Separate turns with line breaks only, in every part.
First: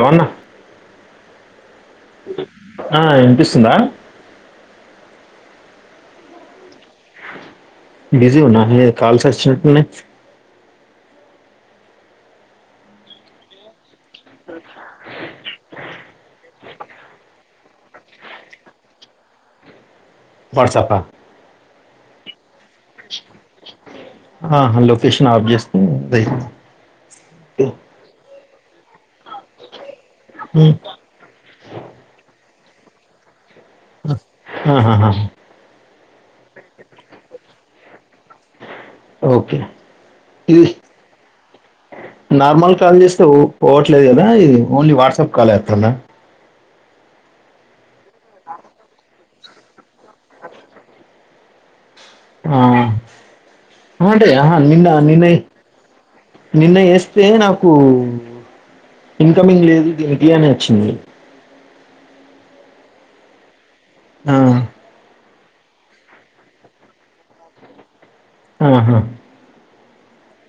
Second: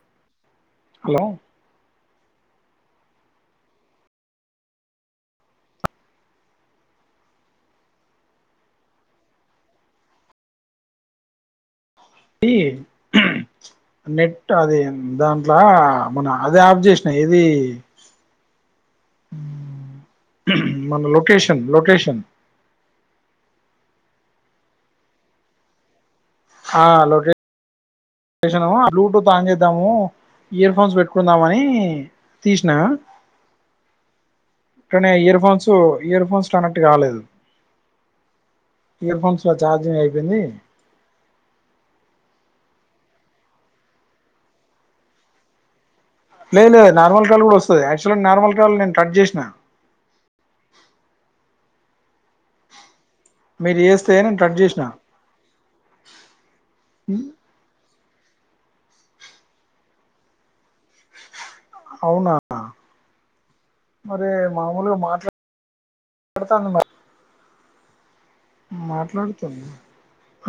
రవాన్న
hello
ఆ ఇనిపిస్తుందా busy ఉన్నా కాల్స్ వచ్చినట్న్నా
ఈ నట్ అది దాంట్లో అమ్మన అదే ఆబ్జేసిన ఏది
వాట్సాపా
మన లోకేషన్ లోకేషన్ వచ్చం
ఆా లోొకేషన్ ఆఫ్ చేస్తా బయి
చేసనా బ్లూటూత్ ఆన్ చేద్దాము
ఉమ్,
ఇయర్ ఫోన్స్ పెట్టుకుందామని తీష్ణ
ఆహాహా.
తనే ఇయర్ఫోన్స్ ఇయర్ ఫోన్స్ అన్నట్టు కాలేదు ఇయర్ఫోన్స్
ఓకే
చార్జింగ్ అయిపోంది
ఇది నార్మల్ కాల్ చేస్తే పోవట్లేదు కదా ఇది ఓన్లీ వాట్సాప్ కాల్ వేస్తందా
లేదు నార్మల్ కాలు కూడా వస్తుంది యాక్చువల్ నార్మల్ కాళ్ నేను కట్ చేసిన
ఆ
మీరు చేస్తే
అవుంటే
నేను కట్ చేసిన
నిన్న నిన్న నిన్న వేస్తే నాకు ఇన్కమింగ్ లేదు దీనికినికియాని వచ్చింది
అవునా మరి
ఆ,
మామూలుగా మాట్లాడ ఎడత అంద మరి
ఆహా.
మాట్లాడుతుంది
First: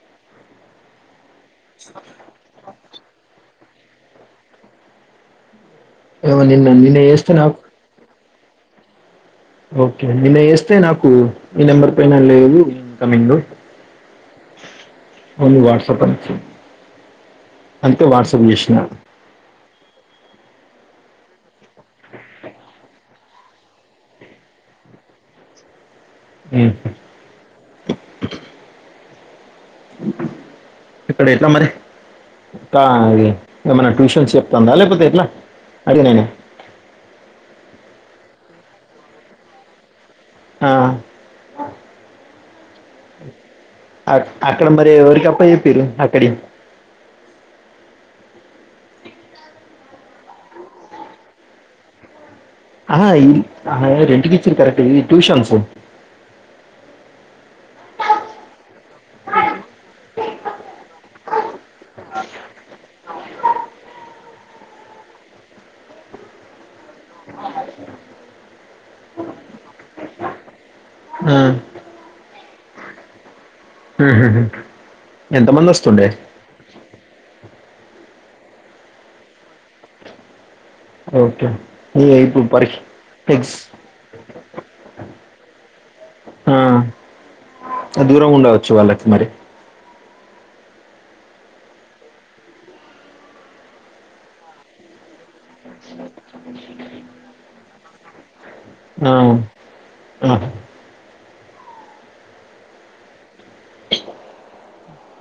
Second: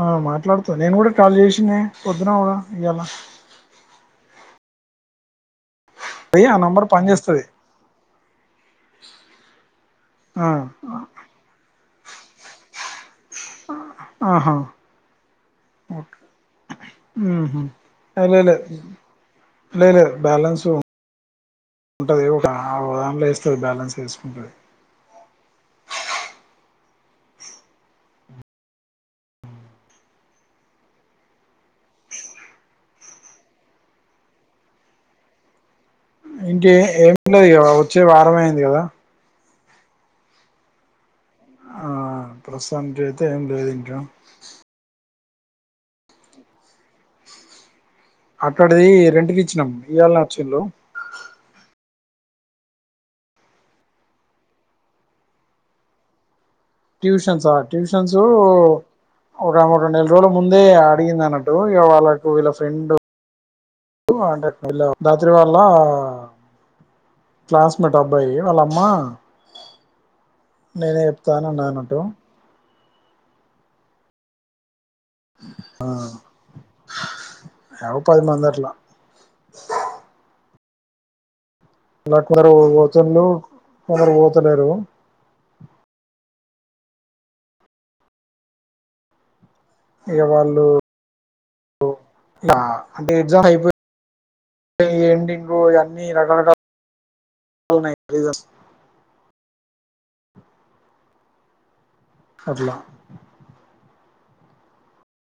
ఆ మాట్లాడుతా నేను కూడా కళేషనే పొద్దున ఉనా ఇలా
ఏమో నిన్న
నంబర్
నిన్న
పని
చేస్తే
చేేస్తది
నాకు ఓకే నిన్న
ఆ
ఎస్తే నాకు ఈ నెంబర్ పోయినా లేదు కమింగ్ లో
ఆహా
ఓన్లీ వాట్సాప్
అ
అని వచ్చింది అందుకే వాట్సాప్ చేసిన
బాలన్స్ తో ఉంటది. ఒక ఆవ్ అంలో ఏస్తది. బ్యాలెన్స్ ఏసుకుంటంది.
హు ఇప్పుడు ఎట్లా మరి కాయ్ ఏమైనా ట్యూషన్స్ చెప్తందా లేకపోతే ఎట్లా అడిగనేనే
ఇంకే ఏమున్నది. ఇగా వచ్చే వారం అయింది. కదా
ఆ
ఆహ
అక్ అక్కడ మరి ఎవరికప్ ఏపీరు అక్కడి
అట్లోడిది రెంట్ కిచ్చినం ఇయాలనే వచ్చిలు
ఆహా ఈ రెంటికిచ్చిరు కరెక్ట్ ఇవి ట్యూషన్సు
ట్యూషనసా, ట్యూషన్సు ఒక ఆమె రెండు నెల రోజుల ముందే అడిగిందనట్టు, ఇగా వాళ్ళకు వీళ్ళ ఫ్రెండు దాత్రి వాళ్ళ కలాన్స్మేట్ అబ్బాయి వాళ్ళమ్మా నేనే
ఆ.
చెప్తాను నాన్నటు.
హే హే ఎంత మంది వస్తుండే
యవ్ పదిమందాట్ల
ఓకే ఈ ఇప్పుడు
నాకోరు
పరీక్ష
వొచ్చార్లేవ్
ఎగ్స్
కొందరు పోతలేరు.
దూరం ఉండవచ్చు. వాళ్ళకి మరి
అంటే వాళ్ళు ఆ అంటే ఎగ్జామ్స్ అయిపోయి ఎండింగ్ ఇగా అన్ని రకరకలున్నాయి. రిజల్ట్స్ అట్లా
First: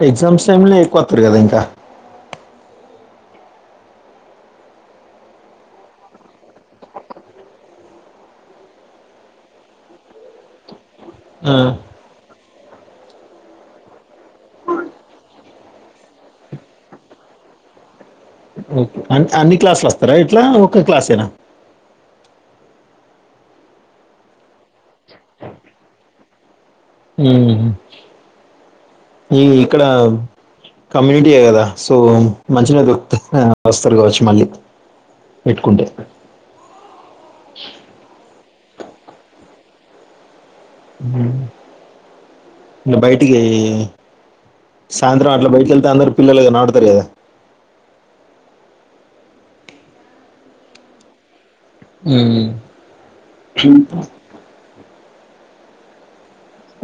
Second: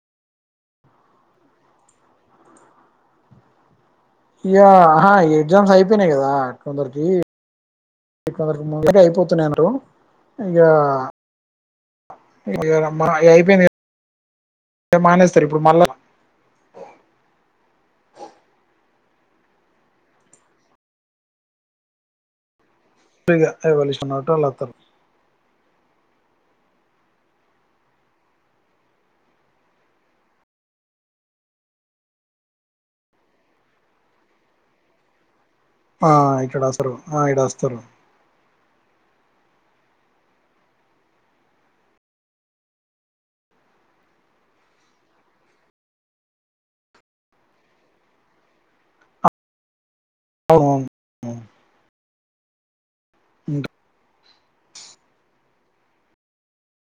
ఎగ్జామ్స్ టైమ్ లో ఎక్కువతారు కదా ఇంకా
ఇగా ఆహా ఎగ్జామ్స్ అయిపోయినాయ్ కదా. కొందరికిందరికి కొందర్కి ముందుగా అయిపోతున్నారు. ఇగా
ఆ
ఇగా రాంబారా అయ్యాయిపోనాయ్ మానేస్తారు ఇప్పుడు మళ్ళా
అన్ అన్ని క్లాసులు వస్తారా. ఇట్లా ఒక క్లాసేనా
తేగా ఎవల్ ఇష్టమంటేల్ వస్తరు.
హ్మ్. ఈ ఇక్కడ కమ్యూనిటీయే కదా సో మంచిగా దొరుకుతది వస్తారు, కావచ్చు మళ్ళీ పెట్టుకుంటే.
ఆ ఇక్కడ అసరు, ఆ ఇడా అస్తరు.
ఇగా బయటికేయి సాయంత్రం అట్లా బయటికెళ్తే అందరు పిల్లలు కన్వడతలేదా
అవున్ హు
ఉహు
ఇక్కడ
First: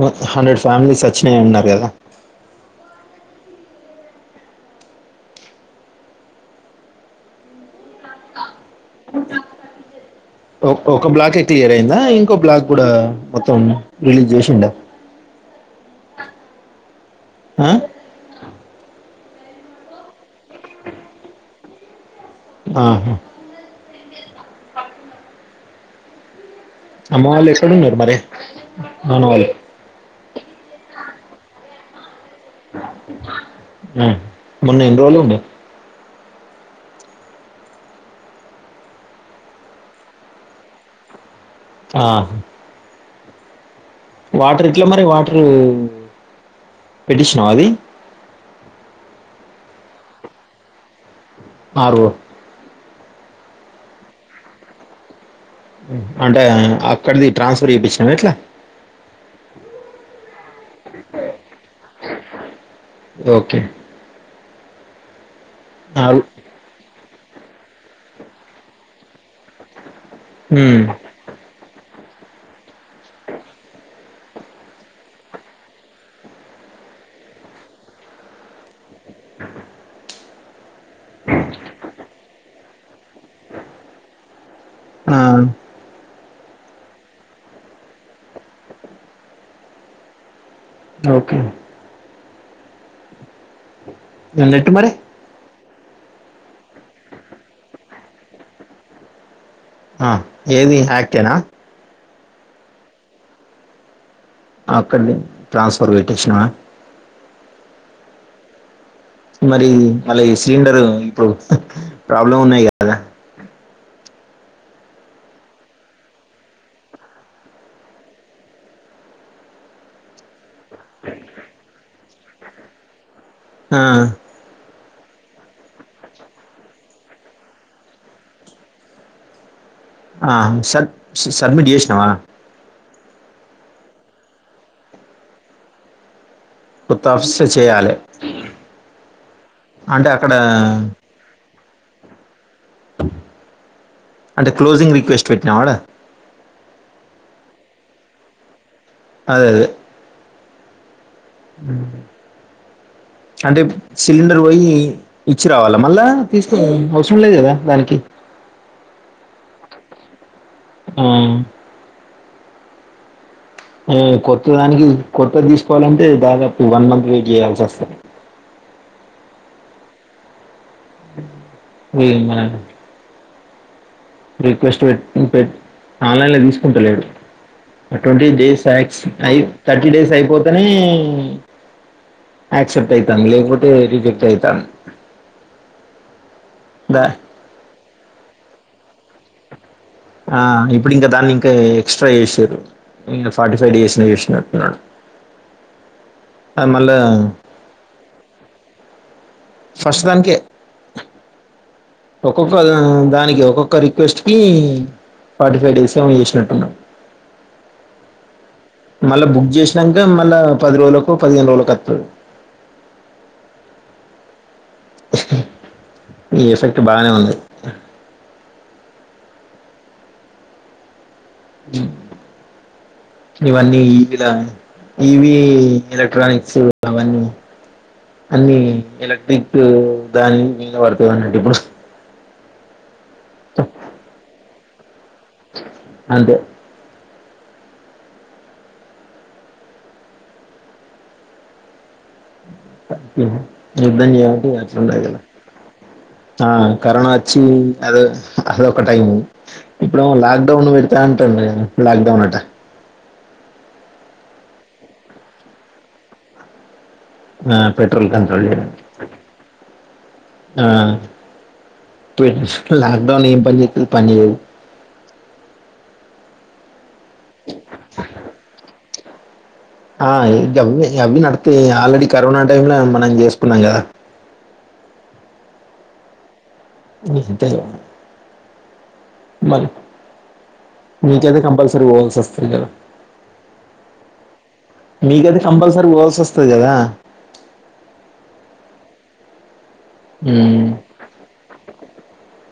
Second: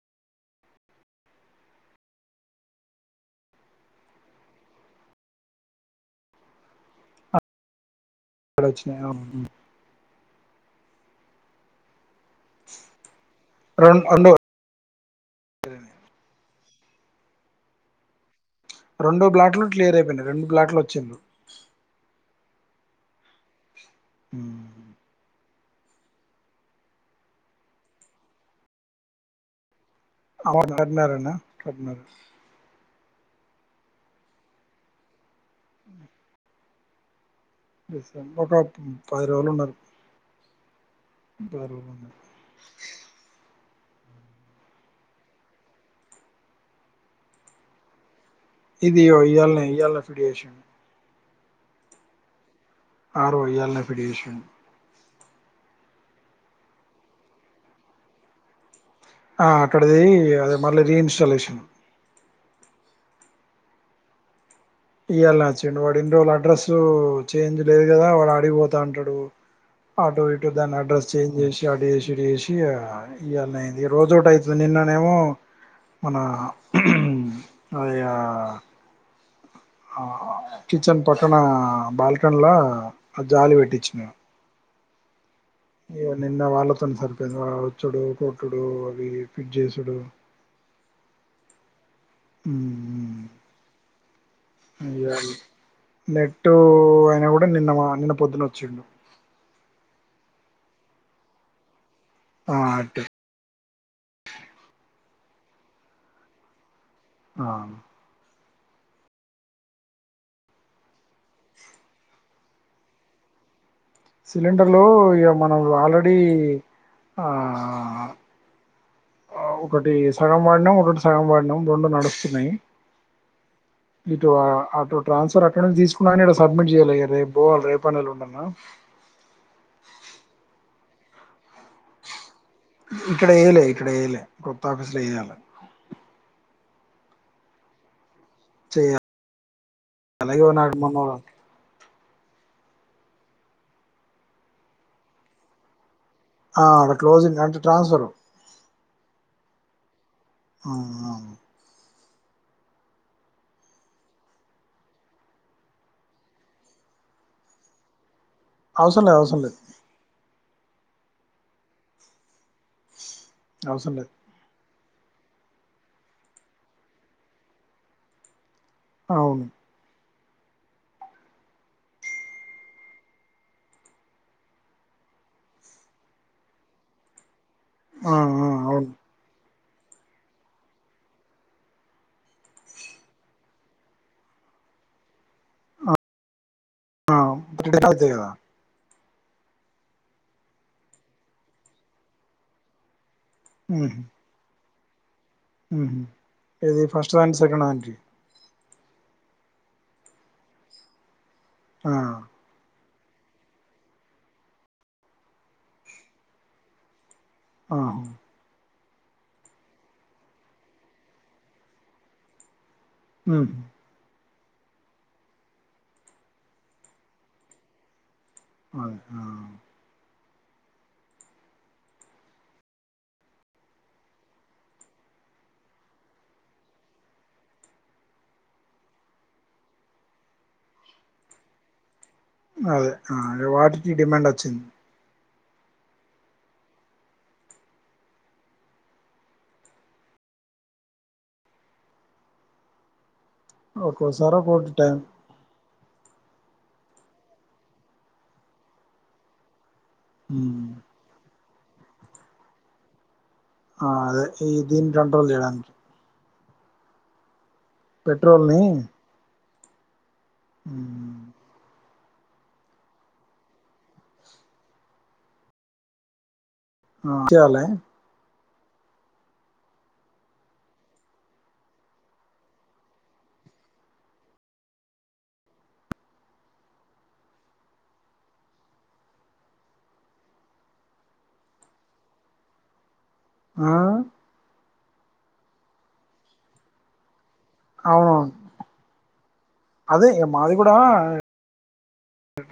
మొంత్ హండ్రెడ్ ఫ్యామిలీస్ వచ్చినాయండ్ నాగేదా
బాడొచ్చినాయి అవును హుహ్
ఓ ఒక బ్లాకే క్లియర్ అయిందాయ్ కో బ్లాక్ గుడా మొత్తం
రెండు రెండు
రిలీజ్ చేసిండా ఆ
రెండు బ్లాట్లు క్లియర్ అయిపోయినాయి రెండు గ్లాట్లు వచ్చింది.
నః
హ
అమ్మ వాలు ఎక్కడున్నారు మరే నాన్న వాళ్ళు
అంమౌంట్ కట్టినర్ అన్న కట్టినారు
ఉ మొన్న ఎన్రోలుండె
ఒక పది రోజులు ఉన్నారు పది రోజులు
ఆ!
ఉన్నారు
వాటర్ ఎట్ల మరి వాటరూ పెట్టించినావ అది
ఇది ఇగో ఇయల్నే ఇయాల్నే ఫిడ్ చేశిండు
ఆరు
బ్రో ఇయ్యల్నే పిడీ చేసిండు
అంటే అక్కడిది ట్రాన్స్ఫర్ చేపించినవ ఎట్లా
ఆ అక్కడిది అదే మళ్ళీ రీ ఇన్స్టాలేషన్
ఓకె
ఇయ్యాల చ్చిండు వాడు ఇండ్రో లడ్రస్సు చేంజ్ లేదు కదా వాడు ఆడిగిపోతంటడు ఆటు ఇటు దాని
ఉమ్.
అడ్రస్ చేంజ్ చేసి ఆదేసి టీట్ చేసి ఇగ ఇయ్యల్నే అయింది ఇగ రోజోటైతుంది నిన్ననే ఏమో మన అది ఆ
అ
ఆ కిచెన్ పక్కన బాల్కన్ల అది జాలి వెట్టిచ్చిన
ఆ
ఇగ నిన్న వాళ్ళతోని సరిపోఇంది వాడోచ్చుడు కొట్టుడు అవి ఫిట్ చేసుడు
ఓకే
హు మ్
నెట్ మరీ
నెట్టు అయినా కూడా నిన్న మా నిన్న పొద్దునోచ్చిండు
ఆ ఏది అక్ట్ ఏనా
ఆ అక్ట్ ఏ
ఆక్కండి ట్రాన్స్ఫర్ పెట్టిచ్చినావా
ఆ
మరి మళ్ళీ సిలిండర్ ఇప్పుడు ప్రాబ్లం ఉన్నాయి కదా
సిలిండర్లో ఇగ మనం ఆల్రెడీ ఆ ఆ ఒకటి సగం వాడినం ఒకటి సగం వాడినం రెండు నడుస్తున్నాయి
ఆ,
ఇటు ఆ అటు ట్రాన్స్ఫర్ అక్కడి నుంచి తీసుకున్న కానీ ఇడ సబ్మిట్ చేయ్యాలే ఇగ రేపు పోవాలి రేపన్న ఎల్లుండన్న
ఆ సర్ సడ్మిట్ చేసిన
ఇక్కడ చేయలే ఇక్కడ చేయలే కొత్త ఆఫీసు ల చెయ్యాలె
కొత్తఫీస్ ల చేయ్యాలె
చెయ్య
అక్కడ
అలాగే ఒ నాడు మన
అంటే క్లోజింగ్ రిక్వెస్ట్ పెట్టినావా ఆడ
అ క్లోజంగ్ అంటే ట్రాన్స్ఫర్
అదే అదే
అవునా
ఉమ్ అంటే సిలిండర్ పోయి ఇచ్చి రావాలా మళ్ళా, తీసుకరావడం అవసరం లేదు కదా దానికి?
అవసరం లేద్ అవసరం లేద్.
ఆ
అవసరం లేదు
ఉమ్ కొత్త దానికి కొత్తది తీసుకోవాలంటే దాదాపు వన్ మంత్ వెయిట్ చేయాల్సి ఆస్థాది.
అవున్
ఇది మన రిక్వెస్ట్ పెట్ పెట్ ఆన్లైన్ల తీసుకుంటలేడు. ఓ
ఆ
ట్వంటీ
ఆ
డేస్క్స్
అవును
ఆస్ అయ్ థర్టీ డేస్ అయిపోతేనే యాక్సెప్ట్ అయ్తాంది, లేకపోతే రిజెక్ట్ అయ్తాండ్.
ఆ రిటర్న్ అయితై కదా.
ఆ ఇప్పుడు ఇంకా దాన్ని ఇంకా ఎక్స్ట్రా చేసిన్లు. ఈ ఫార్టీ ఫైవ్ డిస్నీ చేసినట్టు ఉన్నాడు.
ఉహ్ ఉమ్ ఏది ఫస్ట్ హాండ్ సెకండ్ దానికి
ఫస్ట్ దానికే
ఆ
ఒక్కొక్కలు దానికి ఒక్కొక్క రిక్వెస్ట్కి, ఫార్టీ ఫైవ్ డేస్ ఏమో చేసినట్టు ఉన్నాడు.
ఆ
మళ్ళా బుక్ చేసినాక మళ్ళా పది రోజులకో పదిహేను రోజులకో అత్తాద్.
ఉమ్
ఈ ఎఫెక్ట్ బాగానే ఉంది.
అ ఆ
ఇవన్నీ ఇవిలా ఇవి ఎలక్ట్రానిక్స్ అవన్నీ అన్ని ఎలక్ట్రిక్ దానిమీద పడ్తది అన్నట్టు ఏమో
అదే ఆ వాటికి డిమాండ్ వచ్చింద్
అంతే త రిబ్బన్
ఒక్కోసారి ఒక్కోటి
[unintelligible]
టైం
ఉండాలే ఆ కరోనా వచ్చి అదో అదోఒకటి అయింద్ ఇప్పుడు ఏమో
ఉమ్
లాక్డౌన్ పెడతా అంటున్లు ఏమో లాక్డౌన్ ఆట
ఆ అదే ఈ దిన్ కంట్రోల్ చేయడానికి
నా పెట్రోల్ కంట్రోల్ చేయడానికి ఆ
ఉమ్
ట్వెన్స్ లోక్డౌన్ ఏం పని జేత్తది పని జేయదు
హా
ఆ ఇద్ [unintelligible] నడుత్తాయ్ ఆల్రెడీ కరోనా టైమ్ లో మనం చేసుకున్నాం కదా మీహిద్దరు
ఆ
మీకదీ కంపల్సరీ పోవల్సి వస్తది కదా
అవును అదే ఎ మాది
హ్మ్.
కూడా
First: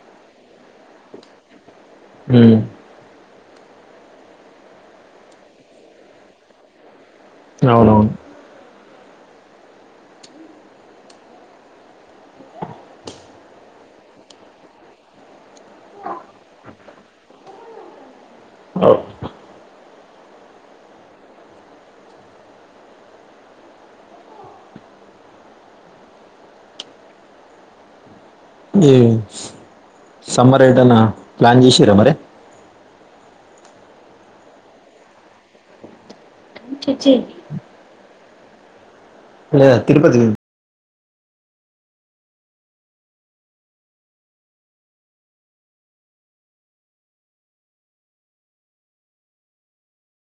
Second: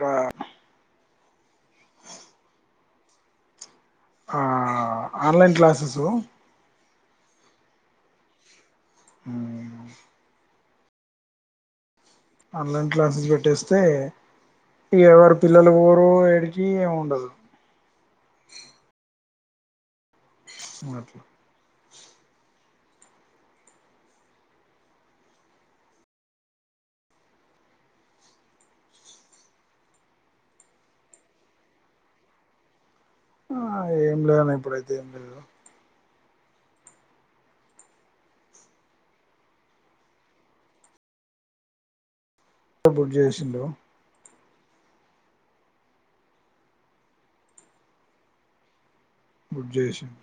రా
హ్మ్
ఆ ఆన్లైన్ క్లాసెసు
అవును అవును
ఆ ఆన్లైన్ క్లాసెస్ పెట్టేస్తే ఎవరు పిల్లలు ఊరు ఏడికి ఉండదు
ఓవ్
మ్ అట్లా
మ్మ్ సమ్మర్ ఏటన్నా ప్లాన్ చేసిర్రా మరి
ఆ ఏం లేదన్న ఇప్పుడైతే ఏం లేదు
అన్ స్టిచ్చింగ్ కి లే తిరుపతి
త బుక్ జేసిండు బుక్ జేషిండ్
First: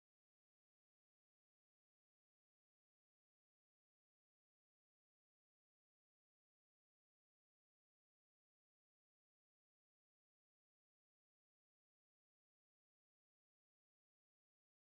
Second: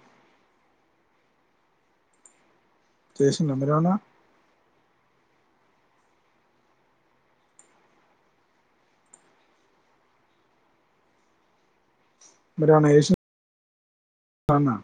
చేసిండ్రా అందరి ఏవన్నా మీరు ఏవన్నా ఏసిన్ తన్నా